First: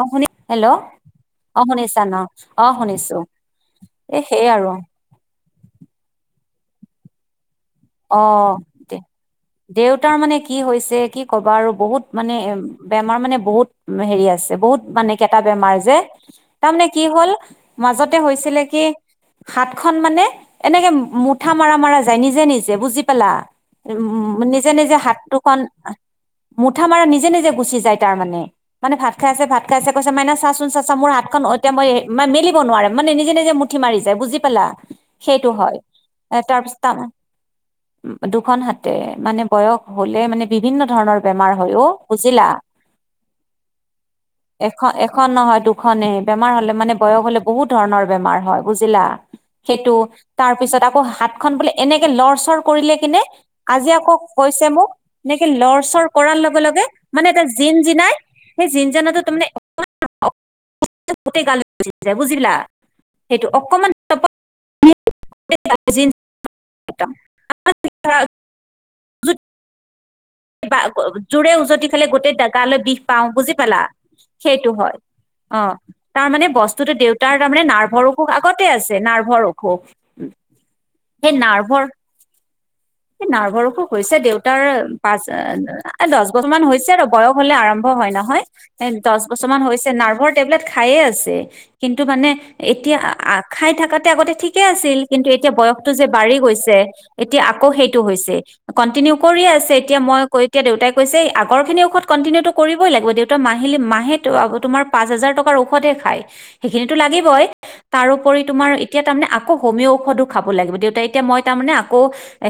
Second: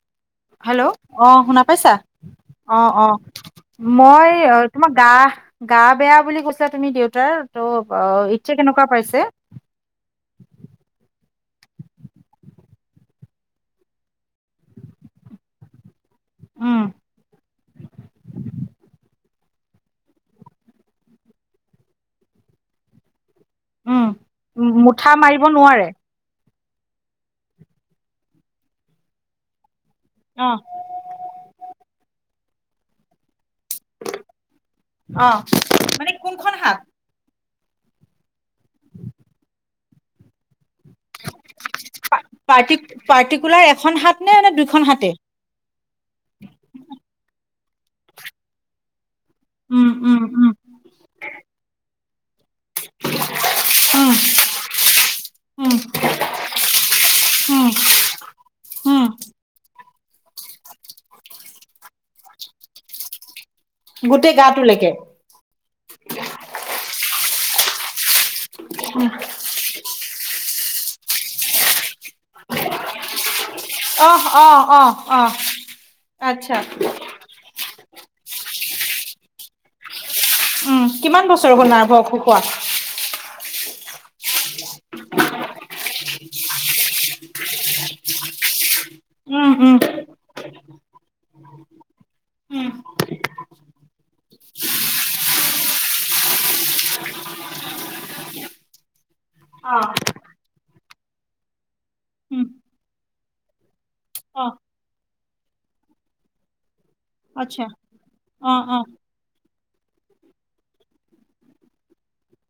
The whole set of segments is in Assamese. অ শুনি হেল্ল' অ শুনা পাইছা? শুনিছা ন অ অ। শুনিছো এ মই সেই আৰু তোমাৰ গা গা বেয়া বুলি কৈছা তুমি দেউতাৰ। ত' অ এতিয়া কেনেকুৱা দে পাইছে? দেউতাৰ মানে কি হৈছে কি ক'বা আৰু বহুত মানে বেমাৰ মানে বহুত হেৰি বহুত মানে কেইটা বেমাৰ যে। উম। তাৰমানে কি হ'ল মাজতে হৈছিলে কি হাত খন মানে এনেকে মুঠা মাৰা মাৰা যায় নিজে নিজে বুজি পালা? উম নিজে নিজে মুঠা হাত মাৰিব দুখন নোৱাৰে? মুঠা মাৰা নিজে নিজে গুচি যায় তাৰ মানে। মানে ভাত খাই ভাত আছে কৈছে। মাইনা অ চাচোন চা চা মোৰ হাতখন এতিয়া মই মেলিব নোৱাৰে। মানে নিজে নিজে মু ঠি মাৰি যায় বুজি পালা অ সেইটো হয়। মানে এ কোনখন তাৰ পিছত হাত? তমানে দুখন হাতে মানে বয়স হ'লে মানে বিভিন্ন ধৰণৰ বেমাৰ হৈ অ বুজিলা? পাৰ্টি পাৰ্টিকুলাৰ এখন হাত নে নে দুইখন এখন হাতে? এখন নহয় দুখনে বেমাৰ হলে মানে বয়স হলে বহুত ধৰণৰ বেমাৰ হয় বুজিলা? উম সেইটো উম উম তাৰপিছত আকৌ হাত খন বোলে এনেকে লৰ চৰ কৰিলে কিনে। আজি উম আকৌ কৈছে মোক একে উম লৰ চৰ কৰা লগে লগে মানে উম জিন জিনাই সেই জিন উম জানাটো তামানে বুজিলা? সেইটো অকমান গোটেই গাটোলৈকে? [unintelligible] উম। জোৰে উজতি খালে গোটেই ডেগালৈ বিষ পাও বুজি পালা? অহ অহ সেইটো অহ হয়। অহ অ তাৰ মানে আচ্ছা বস্তুতো দেউতাৰ তাৰমানে নাৰ্ভৰ আগতে আছে নাৰ্ভৰ অসুখ। উম কিমান সেই বছৰ ব নাৰ্ভৰ নাৰভৰ অসুখ হোৱা? সেই নাৰ্ভৰ অসুখ হৈছে দেউতাৰ পাঁচ আ দচ বছৰ মান হৈছে আৰু বয়স হলে আৰম্ভ হয় নহয়। দশ বছৰ উম মান উম হৈছে। নাৰভৰ টেবলেট খাইয়ে আছে। কিন্তু মানে উম এতিয়া খাই থাক আগতে ঠিকেই আছিল কিন্তু এতিয়া বয়সতটো যে বাঢ়ি গৈছে, এতিয়া আকৌ সেইটো হৈছে। কণ্টিনিউ কৰি আছে। অ এতিয়া মই ক এতিয়া দেউতাই কৈছে, আগৰ খিনি ঔষধ উম কণ্টিনিউটো কৰিবই লাগিব। দেউতা মাহী- মাহে ত অ আক তোমাৰ পচ হাজাৰ টকাৰ ঔষধে খায়। খিনিতো লাগিবই। আচ্ছা তাৰোপৰি অ তোমাৰ অ এতিয়া তাৰমানে আকৌ হোমিঅ ঔষধো খাব লাগিব। দেউতা এতিয়া মই তাৰমানে আকৌ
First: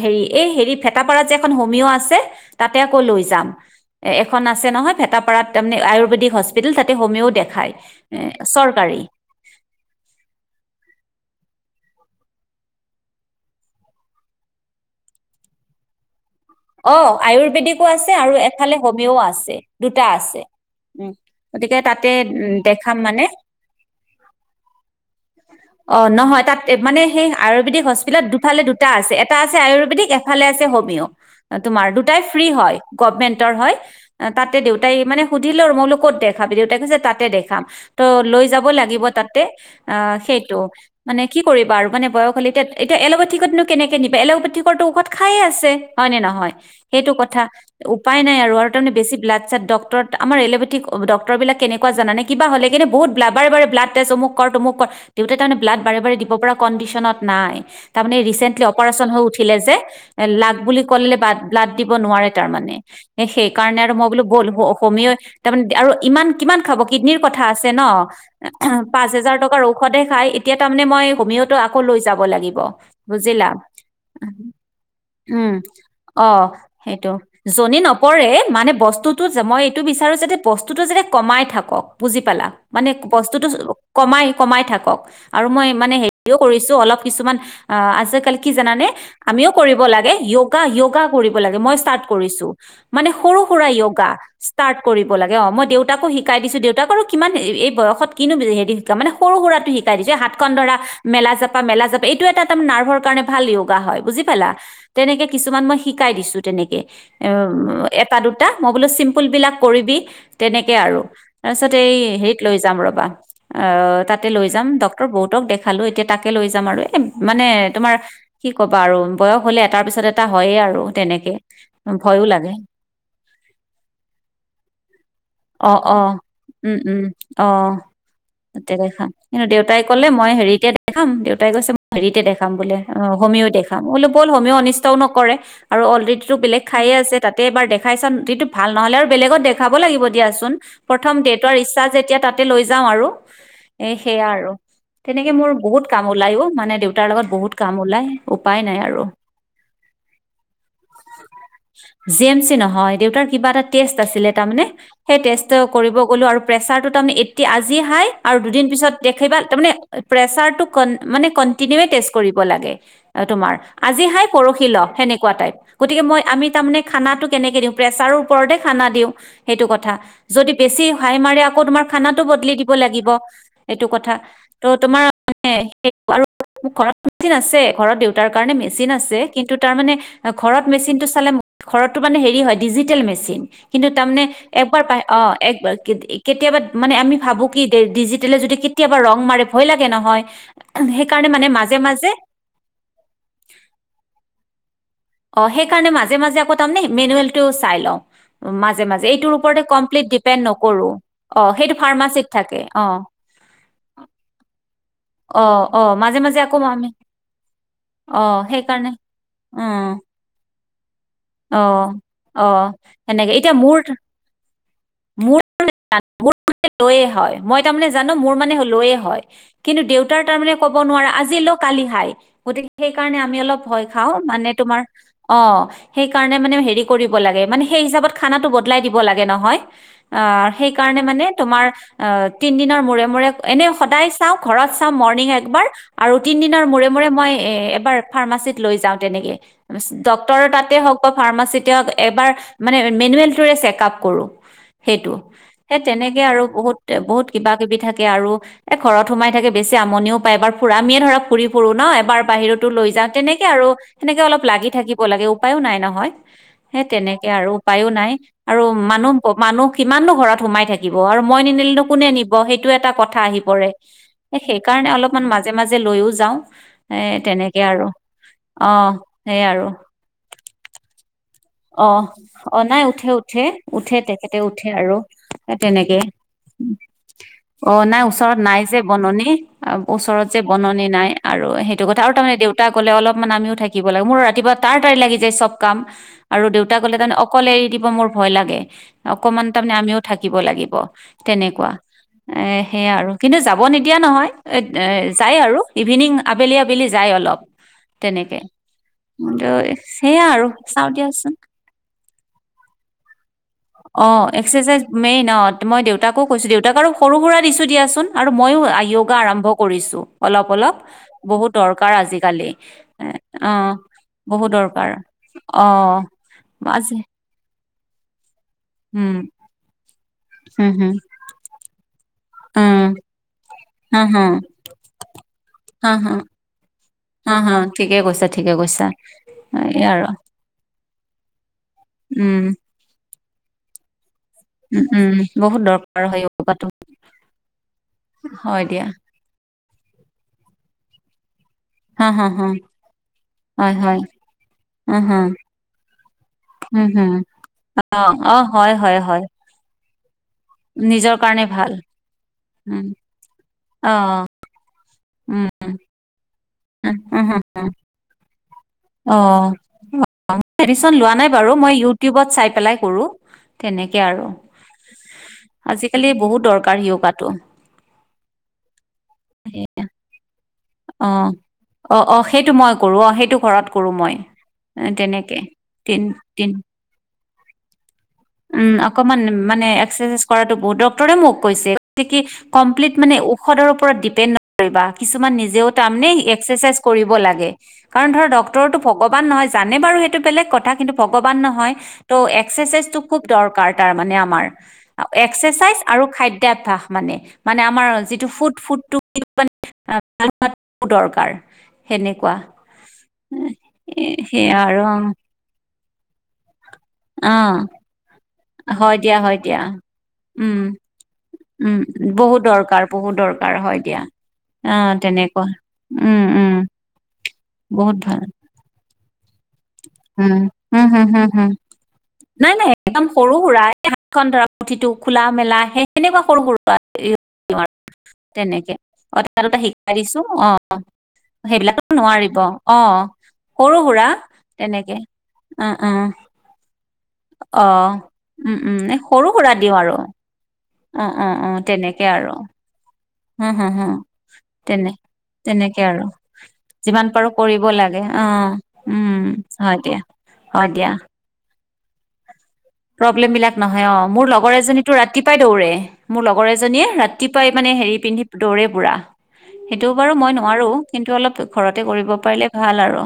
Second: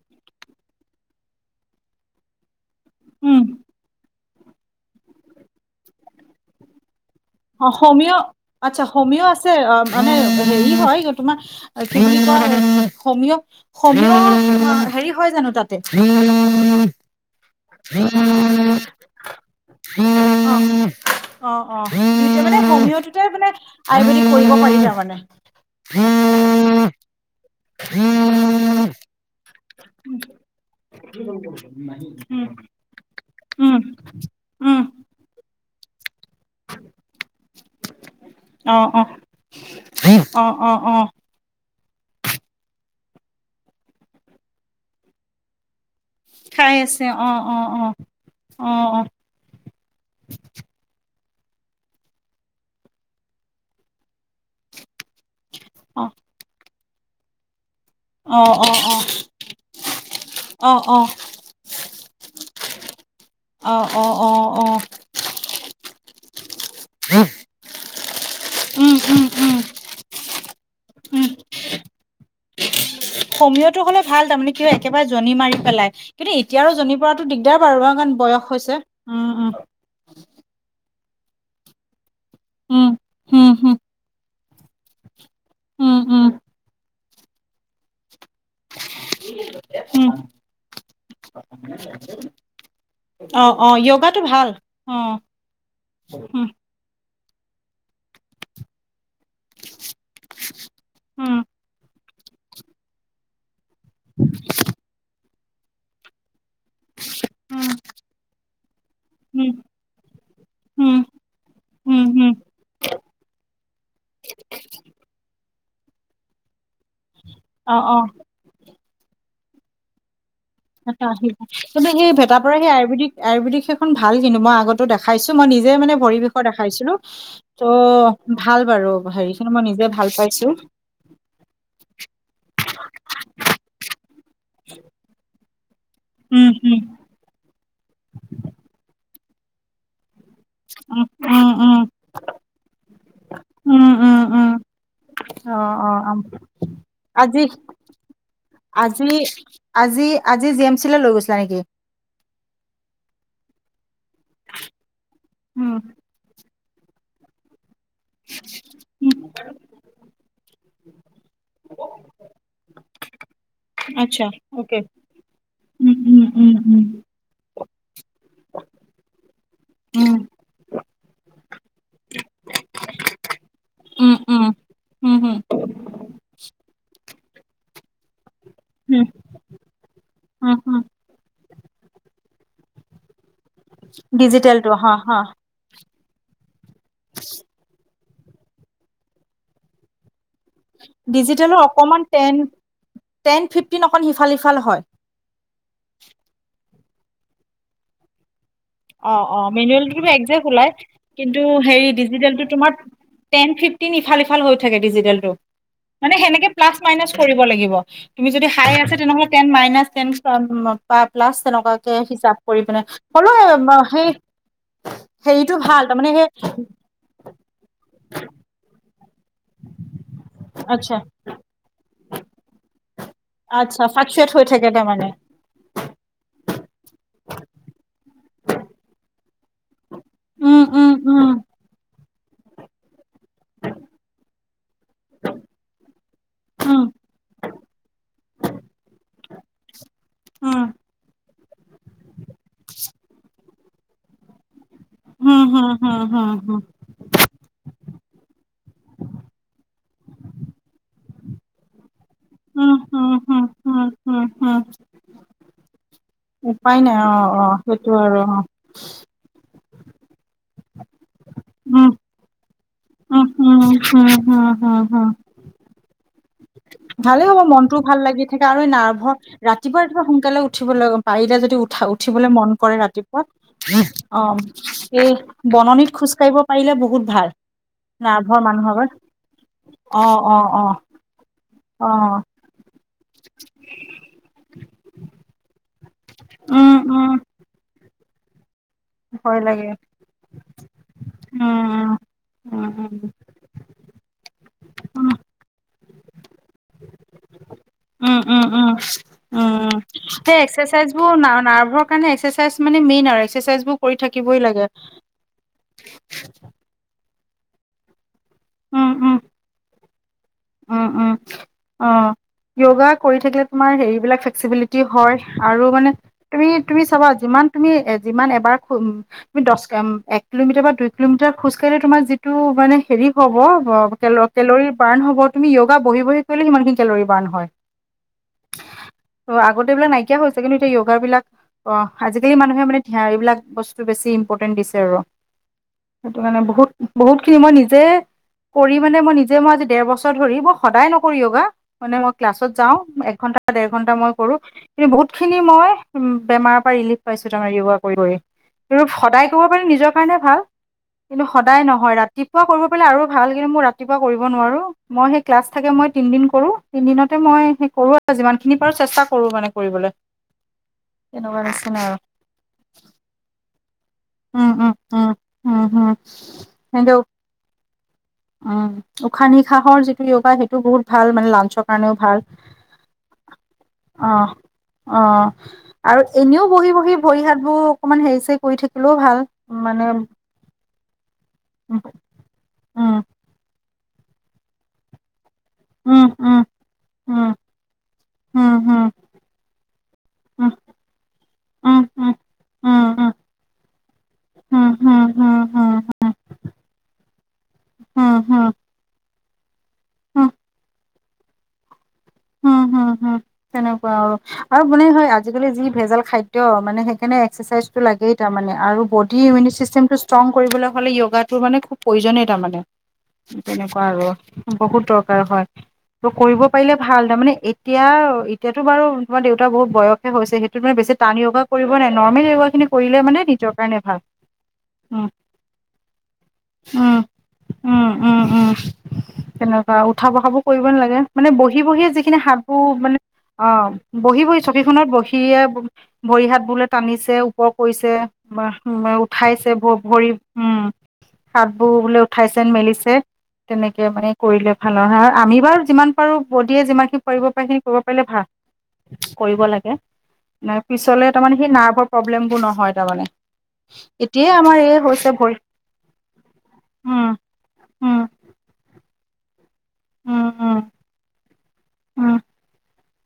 হেৰি এই হেৰি ফে তাপাৰাত যে এখন হোমিঅ আছে। তাতে আকৌ লৈ উম যাম। এখন আছে নহয় ভেতাপাৰাত তাৰমানে আয়ুৰ্বেদিক হস্পিটেল। তাতে হমি'অ অ হমিঅ আচ্ছা হমিঅ আছে অ মানে হেৰি হয় তোমাৰ কি বুলি কয় হমিঅ আ হেৰি হয় জানো তাতে? অ আয়ুৰ আয়ুৰ্বেদিক আছে আৰু এফালে হমিঅ আছে। দুটা আছে। গতিকে তাতে সে হমিঅটোতে মানে আয়ুৰ্বেদিক কৰিব পাৰি তামানে। অ নহয় তাত মানে সেই আ আয়ুৰ্বেদিক হস্পিতেলত দুফালে দুটা আছে। এটা আছে আয়ুৰ্বেদিক এফালে আছে হোমি'অ। তোমাৰ দুটাই ফ্ৰী হয় গভমেন্টৰ উম উম হয়। এ তাতে উম দেউতাই মানে সুধিলো মইলো ক'ত দেখ দেখাবি? দেউতাই কৈছে তাতে দেখাম। ত' লৈ যাব অ লাগিব তাতে আ অ অ সেইটো। অ অ মানে কি কৰিবা আৰু মানে বয়স হলে এতিয়া এতিয়া এল'পেথিকতনো কেনেকে নিবা? এল'পেথিকৰ ঔখধ খায়ে আছে। হয় নাই? হয়। খাই আছে সেইটো অ কথা অ অ উপাই নাই আৰু অ আৰু তামানে বেছি ব্লাড সাদ ডক্টৰত আমাৰ এল'পেথিক ডক ক্তৰ বিলাক কেনেকুৱা জানা নে? কিবা হলে কিনে বহুত ব্লাবাৰ বাৰ বাৰ ব্লাড টেষ্ট, অমুক কৰ তমুক কৰ। দেউতাই তামানে ব্লাড বাৰে অ অ বাৰে দিব পৰা কণ্ডিশনত নাই। তাৰমানে অ ৰিচেন্টলি অ অপাৰেচন হৈ উঠিলে যে। লাগ অ অ বুলি অ কলে তাত ব্লাড দিব নোৱাৰে তাৰ মানে। এ সেইকাৰণে অ', আৰু মই অ', বোলো বল অ', হ অ', হমিঅই তাৰমানে আৰু ইমান কিমান খাব কিডনীৰ কথা আছে ন। উম, পাঁচ উম, হাজাৰ উম, টকাৰ ঔষধে খাই। এতিয়া তাৰ মানে মই হোমিওতো আকৌ লৈ যাব লাগিব বুজিলা হমীয়টো হলে ভাল তাৰমানে কিয় একেবাৰে জনী উম মাৰি পেলাই অ কিন্তু এতিয়া আৰু জনি সেইটো পৰাটো দিগদাৰ জনী বাৰু কাৰণ নপৰে বয়স মানে হৈছে। বস্তুটো উম, যে উম, মই এইটো বিচাৰো যে বস্তুটো যে কমাই থাকক বুজি পালা মানে উম, বস্তুটো উম, উম, কমাই -কমাই থাকক আৰু মই মানে উম, হেৰিও কৰিছো অলপ কিছুমান আ আছে কা কি জানা নে আমিও কৰিব উম, উম, লাগে যোগা যোগা কৰিব লাগে মই ষ্টাট কৰিছোঁ মানে সৰু অ', সুৰা অ', যোগা য়োগাটো ভাল ষ্টাট কৰিব অ', লাগে মই দেউতা কো শিকাই উম, দিছো দেউতাক কিমান এই বয়সত কিনো হেৰি মানে সৰু সুৰাটো শিকাই দিছে হাতখন ধৰা মেলা উম, জাপা মেলা জাপা এইটো এটা তাৰ নাৰ্ভৰ কাৰে ভালা হয় বুজি পালা তেনেকে কিছুমান মই শিকাই দিছো। তেনেকে এ উম, এটা দুটা মই বোলো চিম্পুল উম, বিলাক কৰিবি তেনেকে উম, আৰু। তাৰপিছত এই উম, উম, হেৰিত লৈ যাম ৰবা অ তাতে লৈ যাম ডক্তৰ বহুতক দে খালো এতিয়া তাকে লৈ যাম আৰু এ মানে অ', তোমাৰ অ', কি কবা আৰু বয়স হলে এটাৰ পিছত এটা হয়ে। আৰু আ কিন্তু তেনেকে সেই ভেতাপাৰ সেই ভয়ো লাগে ভেটাপাৰাৰ আয়ুৰ্বেদিক আয়ুৰ্বেদিক সেইখন ভাল কিন্তু মই আগতো দেখাইছো মই নি অ নিজে অ মানে ভৰি বিষৰ উম দেখাইছিলো উম অ ত' ভাল বাৰু কিন্তু হেৰিখিনি মই নিজে ভাল পাইছো। তেতিয়া দেখাম দেউতাই কৈছে মই হেৰিতে দেখাম দেউতাই কৈছে হেৰিতে দেখাম বুলি অ হমিও দেখাম বলে ব'ল হোমিও অনিষ্টও নকৰে। আৰু অলৰেডিতো উম, বেলেগ উম, খাইয়ে আছে তাতে এবাৰ দেখাই চাম সিটো ভাল নহ'লে আৰু বেলেগত দেখাব লাগিব দিয়া চোন উম প্ৰথম উম দেউতাৰ উম ইচ্ছা যেতিয়া তাতে লৈ যাওঁ আৰু এ উম উম সেয়া আৰু উম তেনেকে মোৰ অ বহুত অ কাম ওলাই অ মানে দেউতাৰ লগত আজি বহুত কাম ওলাই উপায় নাই আৰু। আজি আজি আজি জি এম চিলৈ লৈ গৈছিলা নেকি? জি এম চি নহয়। দেউতাৰ কিবা এটা টেষ্ট আছিলে তাৰমানে সেই টেষ্টটো উম কৰিব গলো আৰু প্ৰেচাৰটো তাৰমানে এতিয়া আজি আজি হাই দুদিন পিছত উম, দেখিবা তাৰমানে প্ৰেচাৰটো কন মানে কণ্টিনুৱে টেষ্ট কৰিব লাগে তোমাৰ আজি হাই আচ্ছা পৰখী অকে লো। টাইপ উম গতিকে মই উম আমি উম তাৰে উম খানাটো কেনেকে দিওঁ প্ৰেচাৰ ওপৰতে খানা দিওঁ সেইটো কথা উম যদি বেছি হাই মাৰে আকৌ খানাটো বদলি দিব লাগিব এইটো কথা উম উম ত' তোমাৰ উম হম ঘৰত আছে ঘৰত দেউ তাৰ কাৰণে মেচিন উম আছে কিন্তু তাৰমানে উম ঘৰত উম মেচিনটো চালে ঘৰতো মানে হে হয় ডিজিটেল মেচিন কিন্তু তাৰমানে ডিজিটেলটো একবাৰ হা বা হা অ কেতিয়াবা মানে আমি ভাবো কি ডিজিটেলে যদি কেতিয়াবা ৰং মাৰে ভয় লাগে নহয় সেইকাৰণে মানে ডিজিটেলৰ মাজে অকমান মাজে টেন -টেন ফিফটিন অকণ সিফাল সিফাল হয় অ সেইকাৰণে মাজে -মাজে আকৌ তে মেনুৱেলটো চাই লওঁ মাজে -মাজে অ এইটোৰ অ ওপতে মেনুৱেলটো কমপ্লিট ডিপেণ্ড একজেক্ট ওলাই নকৰো কিন্তু অ সেইটো হেৰি ফাৰ্মাচীত ডিজিটেলটো থাকে তোমাৰ অ টেন ফিফটিন ইফাল সিফাল হৈ থাকে ডিজিটেলটো অ অ মানে মাজে মাজে সেনেকে আকৌ প্লাছ আমি মাইনাচ কৰিব লাগিব অ তুমি যদি হাই সেইকাৰণে আছে তেনেহ'লে টেন মাইনাছ টেন অ বা প্লাছ অ তেনেকুৱাকে হিচাপ অ কৰি পিনে সেনেকে হ'লেও এতিয়া মোৰ সেই মোৰ হেৰিটো ভাল তাৰমানে সেইহ মোৰ লয়ে হয় মই তাৰ মানে জানো মোৰ মানে লয়ে হয় কিন্তু দেউতাৰ তাৰমানে ক'ব আচ্ছা নোৱাৰা আজি লও কালি হাই গতিকে সেই কাৰণে আমি অলপ আচ্ছা ভয় খাও ফ্লাকচুৱেট হৈ মানে থাকে তোমাৰ তাৰমানে অ সেইকাৰণে মানে হেৰি কৰিব লাগে মানে সেই হিচাপত খানাটো বদলাই দিব লাগে নহয় আ উম সেই উম কাৰণে মানে উম তোমাৰ তিন দিনৰ মূৰে মূৰে এনে সদায় চাওঁ ঘৰত চাওঁ মৰ্নিং একবাৰ আৰু তিন দিনৰ উম মূৰে মূৰে মই একবাৰ ফাৰমাচিত লৈ যাওঁ তেনেকে ডক্তৰ উম তাতে হওঁক বা ফাৰমাচি এবাৰ মানে মেনুৱেলটোৱে চেকআপ কৰোঁ সেইটো হুম হুম সেই হুম তেনেকুৱা হুম আৰু হুম বহুত এ বহুত কিবা -কিবি থাকে আৰু এ ঘৰত সোমাই থাকে বেছি আমনিও পায় এবাৰ ফুৰামিয়ে ধৰক ফুৰি ফুুৰো ন এবাৰ বাহিৰতো উম লৈ যাওঁ হুম হুম তেনেকে আৰু হুম সেনেকে হুম অলপ হুম লাগি থাকিব লাগে উপায়ো নাই নহয় উপায় সেই নাই অ তেনেকে অ আৰু উপায়ো সেইটো নাই অ আৰু মানুহ-মানুহ কিমাননো ঘৰত সোমাই থাকিব আৰু মই নিনিলে নো উম কোনে নিব সেইটো এটা কথা উম আহি উম পৰে হুম হুম হুম সেইকাৰণে হুম অলপমান মাজে মাজে লৈও যাওঁ এ ভালেই হ'ব তেনেকে মনটোও আৰু ভাল লাগি থাকে আৰু অ নাৰ্ভৰ সেই আৰু ৰাতিপুৱা ৰাতিপুৱা সোনকালে উঠিবলৈ পাৰিলে যদি অ উঠা উঠিবলৈ মন অ কৰে নাই উঠে ৰাতিপুৱা উঠে উঠে তেখেতে উঠে আৰু অহ এই বননিত খোজ কঢ়িব পাৰিলে বহুত ভাল অহ নাই ওচৰত নাৰ্ভৰ নাই যে মানুহৰ বননি অ ওচৰত অ যে অ বননি নাই আৰু সেইটো অ কথা আৰু তাৰমানে দেউতা ক'লে অলপ মান আমিও থাকিব লাগে মোৰ ৰাতিপুৱা তাৰা তাৰি লাগি যায় চব কাম আৰু উম দেউতা ক'লে উম তাৰমানে অকলে এৰি দিব মোৰ ভয় লাগে ভয় অকমান লাগে তাৰমানে আমিও থাকিব লাগিব তেনেকুৱা উম এ উম সেয়া উম আৰু কিন্তু যাব নিদিয়া নহয়, এ এ যায় আৰু ইভিনিং আবেলি আবেলি যায় অলপ। উম তেনেকে উম উম কিন্তু উম সেয়া উ আৰু এক্সাৰচাইজ চাওঁ বোৰ দিয়াচোন নাৰ্ভৰ কাৰনে এক্সাইছাইজ মানে মেইন আৰু এক্স অ এক্সাৰচাইজ মেইন অ মই দেউতাকো কৈছো দেউতাক আৰু সৰু সুৰা দিছোঁ দিয়াচোন আৰু ময়ো উম উম যোগা আৰম্ভ কৰিছোঁ উম উম অ আজিকালি যোগা এ কৰি থাকিলে তোমাৰ অ', হেৰি বিলাক বহুত ফ্লেক্সিবিলিটি দৰকাৰ হয় আৰু মানে অ', তুমি -তুমি আজি চাবা যিমান তুমি এ যিমান এবাৰ ম উম, তুমি দহ এক কিলোমিটাৰ বা হম, দুই হম, কিলোমিটাৰ খোজ কাঢ়ে তোমাৰ যিটো মানে উম, হেৰি হ'ব হা, হা, কেলৰি বাৰ্ণ হ'ব তুমি য়োগা হা, বহি হা, বহি কৰিলে সিমান খিনি কেলৰি বাৰ্ণ হা, হয় হা, ঠিকে কৈছা ঠিকে কৈছা ত আগতে এয়া এইবিলাক আৰু নাইকিয়া হৈছে কিন্তু এতিয়া যোগা বিলাক অ আজিকালি উম, মানুহে মানে ধান এইবিলাক বস্তু বেছি দিছে উম, আৰু উম, বহুত দৰকাৰ সেইটো হয় কাৰণে বহু য়োগাটো বহুতখিনি মই নিজে হয় কৰি দিয়া মানে মই নিজে মই আজি ডৰ বছৰ ধৰি মই সদায় নকৰি অ গা মানে হা, মই হা, হা, ক্লাছত যাওঁ এঘন্টা দেৰ হয়, ঘন্টা হয়, মই কৰো কিন্তু উম, হম, বহুতখিনি মই বেমাৰ উম, ৰিলিফ হম, পাইছো তাৰ কৰি অ', অ', হয়, কি হয়, হয়, সদায় ক'ব পাৰি নিজ কাৰণে ভাল নিজৰ কিন্তু কাৰণে সদায় ভাল নহয় ৰাতিপুৱা কৰিব পাই উম, আৰু ভাল কিন্তু মই ৰাতিপুৱা কৰিব অ', নোৱাৰো মই সেই উম। ক্লাছ থাকে মই তিনদিন কৰো তিন দিনতে মই সেই কৰো আৰু যি অহ অহ মেডিচন লোৱা নাই তেনেকুৱা বাৰু মই নিচিনা আৰু ইউটিউবত চাই পেলাই কৰো তেনেকে আৰু উম উম উম উম উম আজিকালি বহুত দৰকাৰ কিন্তু ইউগাতো উম উশাহ নিশাহৰ যিটো য়োগা সেইটো বহুত ভাল অ মানে লাঞ্চৰ কাৰণেও অ অ ভাল সেইটো মই কৰো অ সেইটো ঘৰত কৰো মই অহ এ অহ তেনেকে তিন আৰু এনেও তিন বহি বহি বহি হাত উম অকমান মানে এক্সাৰচাইজ কৰাতোঁ বহুতো বহুতে মোক কৈছে উম, তই কি কমপ্লিট উম, মানে ঔষধ পৰা দ্বীপেন নকৰিবা কিছুমান নিজে যি উম, তাৰমানে উম, এক্সাৰচাইজ কৰিব উম, লাগে কাৰণ ধৰা উম, উম, ডক্তৰতটো উম, ভগৱান নহয় জানে বাৰু সেইটো বেলেগ উম। কথা কিন্তু ভগবান নহয় উম, উম, টো হুম, এক্সাইজটো ক খুব দৰকাৰ তাৰমানে আমাৰ হুম, হুম, হুম, হুম, এক্সাইজ হুম, খাদ্য অভ্যাস মানে মানে আমাৰ যিটো ফুড হুম, ফুডটোন দৰকাৰ [unintelligible] হুম হুম হুম তেনেকুৱা এ সেয়া আৰু বোলে মানে হয় আজিকালি যি ভেজাল খাদ্য মানে সেইকাৰণে অ', এক্সাচাইজ টো লাগেই তাৰমানে আৰু হয় দিয়া বডি হয় ইমিউন দিয়া ছিষ্টেমটো ষ্ট্ৰং উম। কৰিবলৈ হ'লে ইগাটোৰ মানে খুব উম, প্ৰয়োজনেই বহুত তাৰমানে দৰকাৰ বহুত দৰকাৰ হয় তেনেকুৱা দিয়া। আৰু বহুত অ', দৰকাৰ তেনেকুৱা হয় ত উম, কৰিব উম, পাৰিলে ভাল ভাল তাৰ মানে এতিয়া বহুত ভাল এতিয়াতো বাৰু তোমাৰ দেউতাৰ তাৰ বহুত বয়সে হৈছে উম, সেইটোত মানে হম, বেছি হম, টান হম, ইয়াগা হম। কৰিব নাই নৰ্মেল ইয়াগা খিনি কৰিলে মানে নিজৰ কাৰণে ভাল ধৰক পুথিতটো উম খোলা মেলা সেই সেইখিনি সৰু উম সৰু উম উম উম এটা দুটা তেনেকুৱা শিকাই উঠা দিছো বহাবোৰ অ', কৰিব নালাগে মানে বহি বহি সেইবিলাকতো বহিয়ে যিখিনি নোৱাৰিব সাধু মানে অ'। অহ সৰু সুৰা বহি বহি চ পুঠি খনত তেনেকে বহিয়ে অ', অ', ভৰি হাত বোলে টানিছে তেওঁ ওপৰ অ'। কৰিছে উম, উম, মা এই সৰু উঠাইছে সুৰা দিওঁ আৰু ভৰি উম অ', অ', অ', হাতবোৰ বোলে তেনেকে আৰু উঠাইছে মেলিছে হম, হম, তেনেকে হম, মানে কৰিলে ভালৰ তেনে হয় আৰু আমি বাৰু তেনেকে যিমান আৰু পাৰো বডিয়ে যিমানখিনি যিমান কৰিব পাৰো পাৰে খিনি কৰিব লাগে পাৰিলে অ ভাল উম কৰিব লাগে হয় দিয়া ন হয় দিয়া পিছলে তাৰমানে সেই নাৰ্ভৰ প্ৰব্লেম বোৰ নহ- প্ৰব্লেম বিলাক নহয় অ মোৰ লগৰ এই এজনীটো হৈছে ভৰি ৰাতিপুৱাই দৌৰে মোৰ লগৰ এজনীয়ে উম ৰাতিপুৱাই মানে। হেৰি উম পিন্ধি দৌৰে পুৰা। সেইটো বাৰু উম মই উম নোৱাৰো কিন্তু অলপ ঘৰতে কৰিব উম পাৰিলে ভাল আৰু।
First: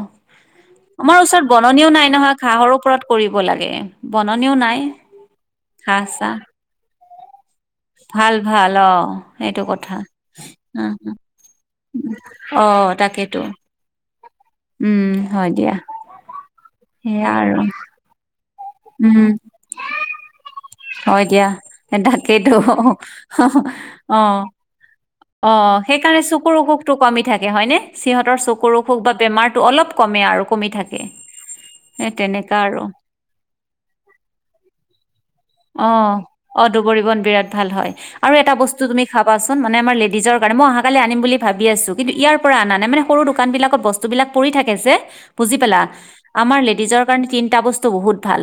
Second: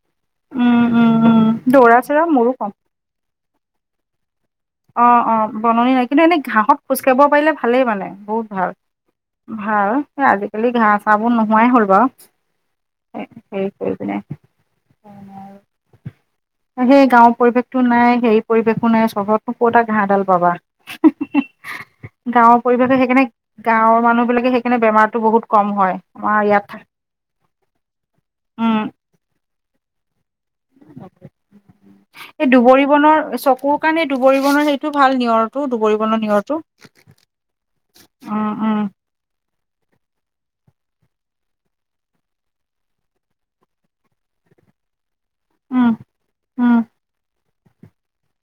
উম আমাৰ উম ওচৰত উম বননিও দৌৰা নাই চৌৰা নহয় ঘাঁহৰ ওপৰত কৰিব লাগে বন। অহ অহ বননি লাগিলে এনেই ঘাঁহত খোজকাঢ়ি পাৰিলে ভালেই মানে বহুত ভাল। অ সেইটো ভাল কথা আজিকালি ঘাঁহ চাহ বোৰ নোহোৱাই হ'ল বাৰু অ তাকেইতো হে কৰি। উম হয় দিয়া তাকে সেয়া গাঁওৰ আৰু পৰিৱেশতটো নাই সেই। পৰিৱেশো নাই উম চহৰতো ক'ত এটা ঘাঁহডাল পাবা। হয় দিয়া এ তাকেইতো গাঁৱৰ অ হু পৰিৱেশে সেইকাৰণে হহু গাঁৱৰ মানুহ অহ বিলাকে সেইকাৰণে বেমাৰটো বহুত কম অহ হয় সেইকাৰণে আমাৰ চকুৰ ইয়াত অসুখতটো কমি থাকে হয় নে সিহঁতৰ উম চকুৰ অসুখ বা বেমাৰ। তো অলপ কমে আৰু কমি থাকে। সেই এই তেনেকা আৰু দুবৰি বনৰ চকুৰ কাৰণে দুবৰি বনৰ সেইটো ভাল নিয়ৰটো দুবৰি বনৰ নিয়ৰটো। অহ দুবৰি বন বিৰাট ভাল হয় আৰু উম এটা উম বস্তু তুমি খাবাচোন মানে আমাৰ লিভা। নিজৰ কাৰণ মই অহাকালি আনিম বুলি ভাবি আছো কিন্তু ইয়াৰ পৰা অনা নাই মানে সৰু দোকান বিলাকত বস্তু বিলাক পৰি থাকে যে। বুজি পালা উম আমাৰ উম লেডিজৰ কাৰণে তিন। এটা বস্তু বহুত ভাল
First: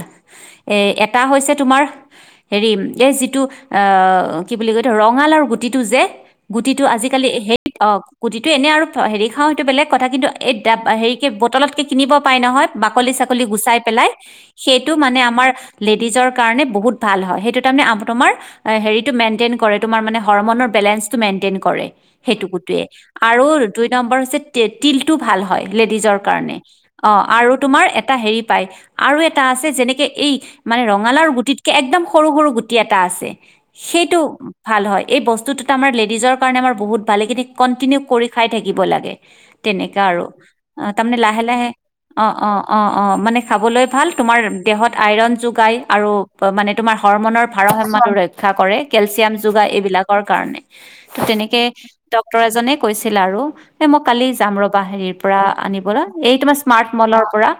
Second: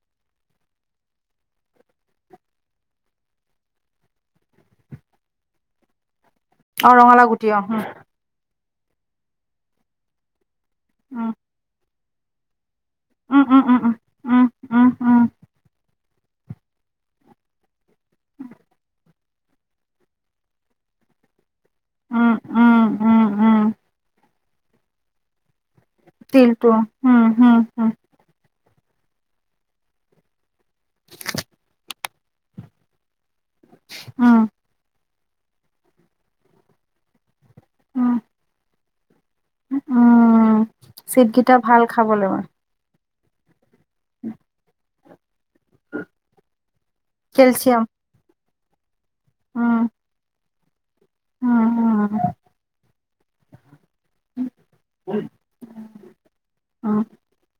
এই এটা হৈছে তোমাৰ। হেৰি এই যিটো আহ কি বুলি কয় ৰঙালাউৰ গুটিটো যে। গুটিটো অ ৰঙালাও আজিকালি গুটি অ হেৰি অহ গুটিটো এনে আৰু হেৰি খাওঁ সেইটো বেলেগ কথা কিন্তু। এই হেৰিকৈ উম বটলতকৈ কিনিব পাই নহয়। বাকলি উম চাকলি উম গুচাই উম পেলায় উম উম সেইটো মানে উম আমাৰ লে। নিজৰ কাৰণে বহুত ভাল হয় সেইটো তাৰমানে তোমাৰ হেৰিটো মেণ্টেন্ত কৰে তোমাৰ মানে হৰমনৰ বেলেঞ্চ। তোৰ মেইনটেইন কৰে উম উম সেইতো উম উম উম আৰু উম দুই নম্বৰ হৈছে তেতিলটো ভাল হয়। লেডিজৰ কাৰণে তিলটো উম অহ আৰু উম তোমাৰ উম এটা হেৰি পায়। আৰু এটা আছে যেনেকে এই মানে ৰঙালাও গুটিতকে একদম সৰু সৰু গুটি এটা আছে। সেইটো উম ভাল হয় এই বস্তুতত আমাৰ লেডিজৰ কাৰণে আমাৰ বহুত ভাল এখিনি। কণ্টিনিউ উম কৰি খাই থাকিব লাগে। তেনেকা আৰু উম অ তাৰ মানে লাহে চিটকেইটা লাহে ভাল অ খাবলৈ মানে অ অ অ মানে খাবলৈ। ভাল তোমাৰ দেহত আইৰণ যোগায় আৰু মানে তোমাৰ হৰমনৰ কেলচিয়াম ভাৰসাম্যটো ৰক্ষা কৰে। কেলচিয়াম যোগাৰ উম এইবিলাকৰ কাৰণে ত তেনেকে উম উম ডক্তৰ এজনে কৈছিল আৰু। এ মই কালি যাম ৰবা হেৰিৰ পৰা আনিবলৈ এই তোমাৰ স্মাৰ্ট মলৰ পৰা।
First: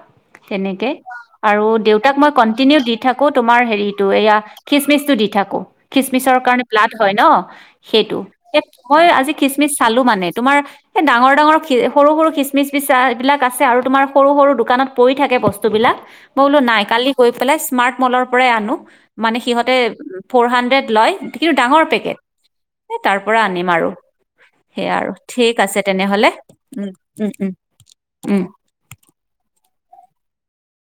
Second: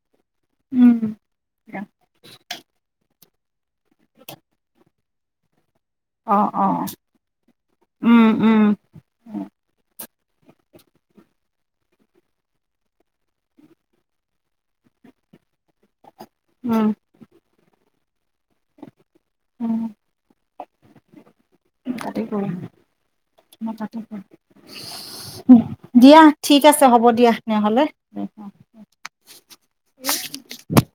তেনেকে উম উম আৰু দেউতাক মই কন্টিনিউ দি থাক- কো তোমাৰ হেৰিতটো এয়া খিচমিচটো দি থাকো খিচমিচৰ অ কাৰণে অ ব্লাড হয় ন। সেইটো উম উম এত মই আজি খিচমিচ চাল- লো মানে তোমাৰ এ ডাঙৰ ডাঙৰ খি সৰু সৰু খিচমিচমিচা বিলাক আছে আৰু তোমাৰ সৰু সৰু দোকানত। পৰি থাকে বস্তুবিলাক মই বোলো নাই উম কালি গৈ পেলাই স্মাৰ্ট মলৰ পৰাই আনো মানে সিহঁতে উম ফৰ হাড্ৰেড লয় কিন্তু ডাঙৰ পেকট। তাতে কৰিম তাৰ পৰা আনিম মই আৰু তাতে সেইয়া আৰু কৰিম ঠিক আছে দিয়া তেনেহলে ঠিক আছে উম হ'ব দিয়া উম উম। তেনেহ'লে উম। [inaudible]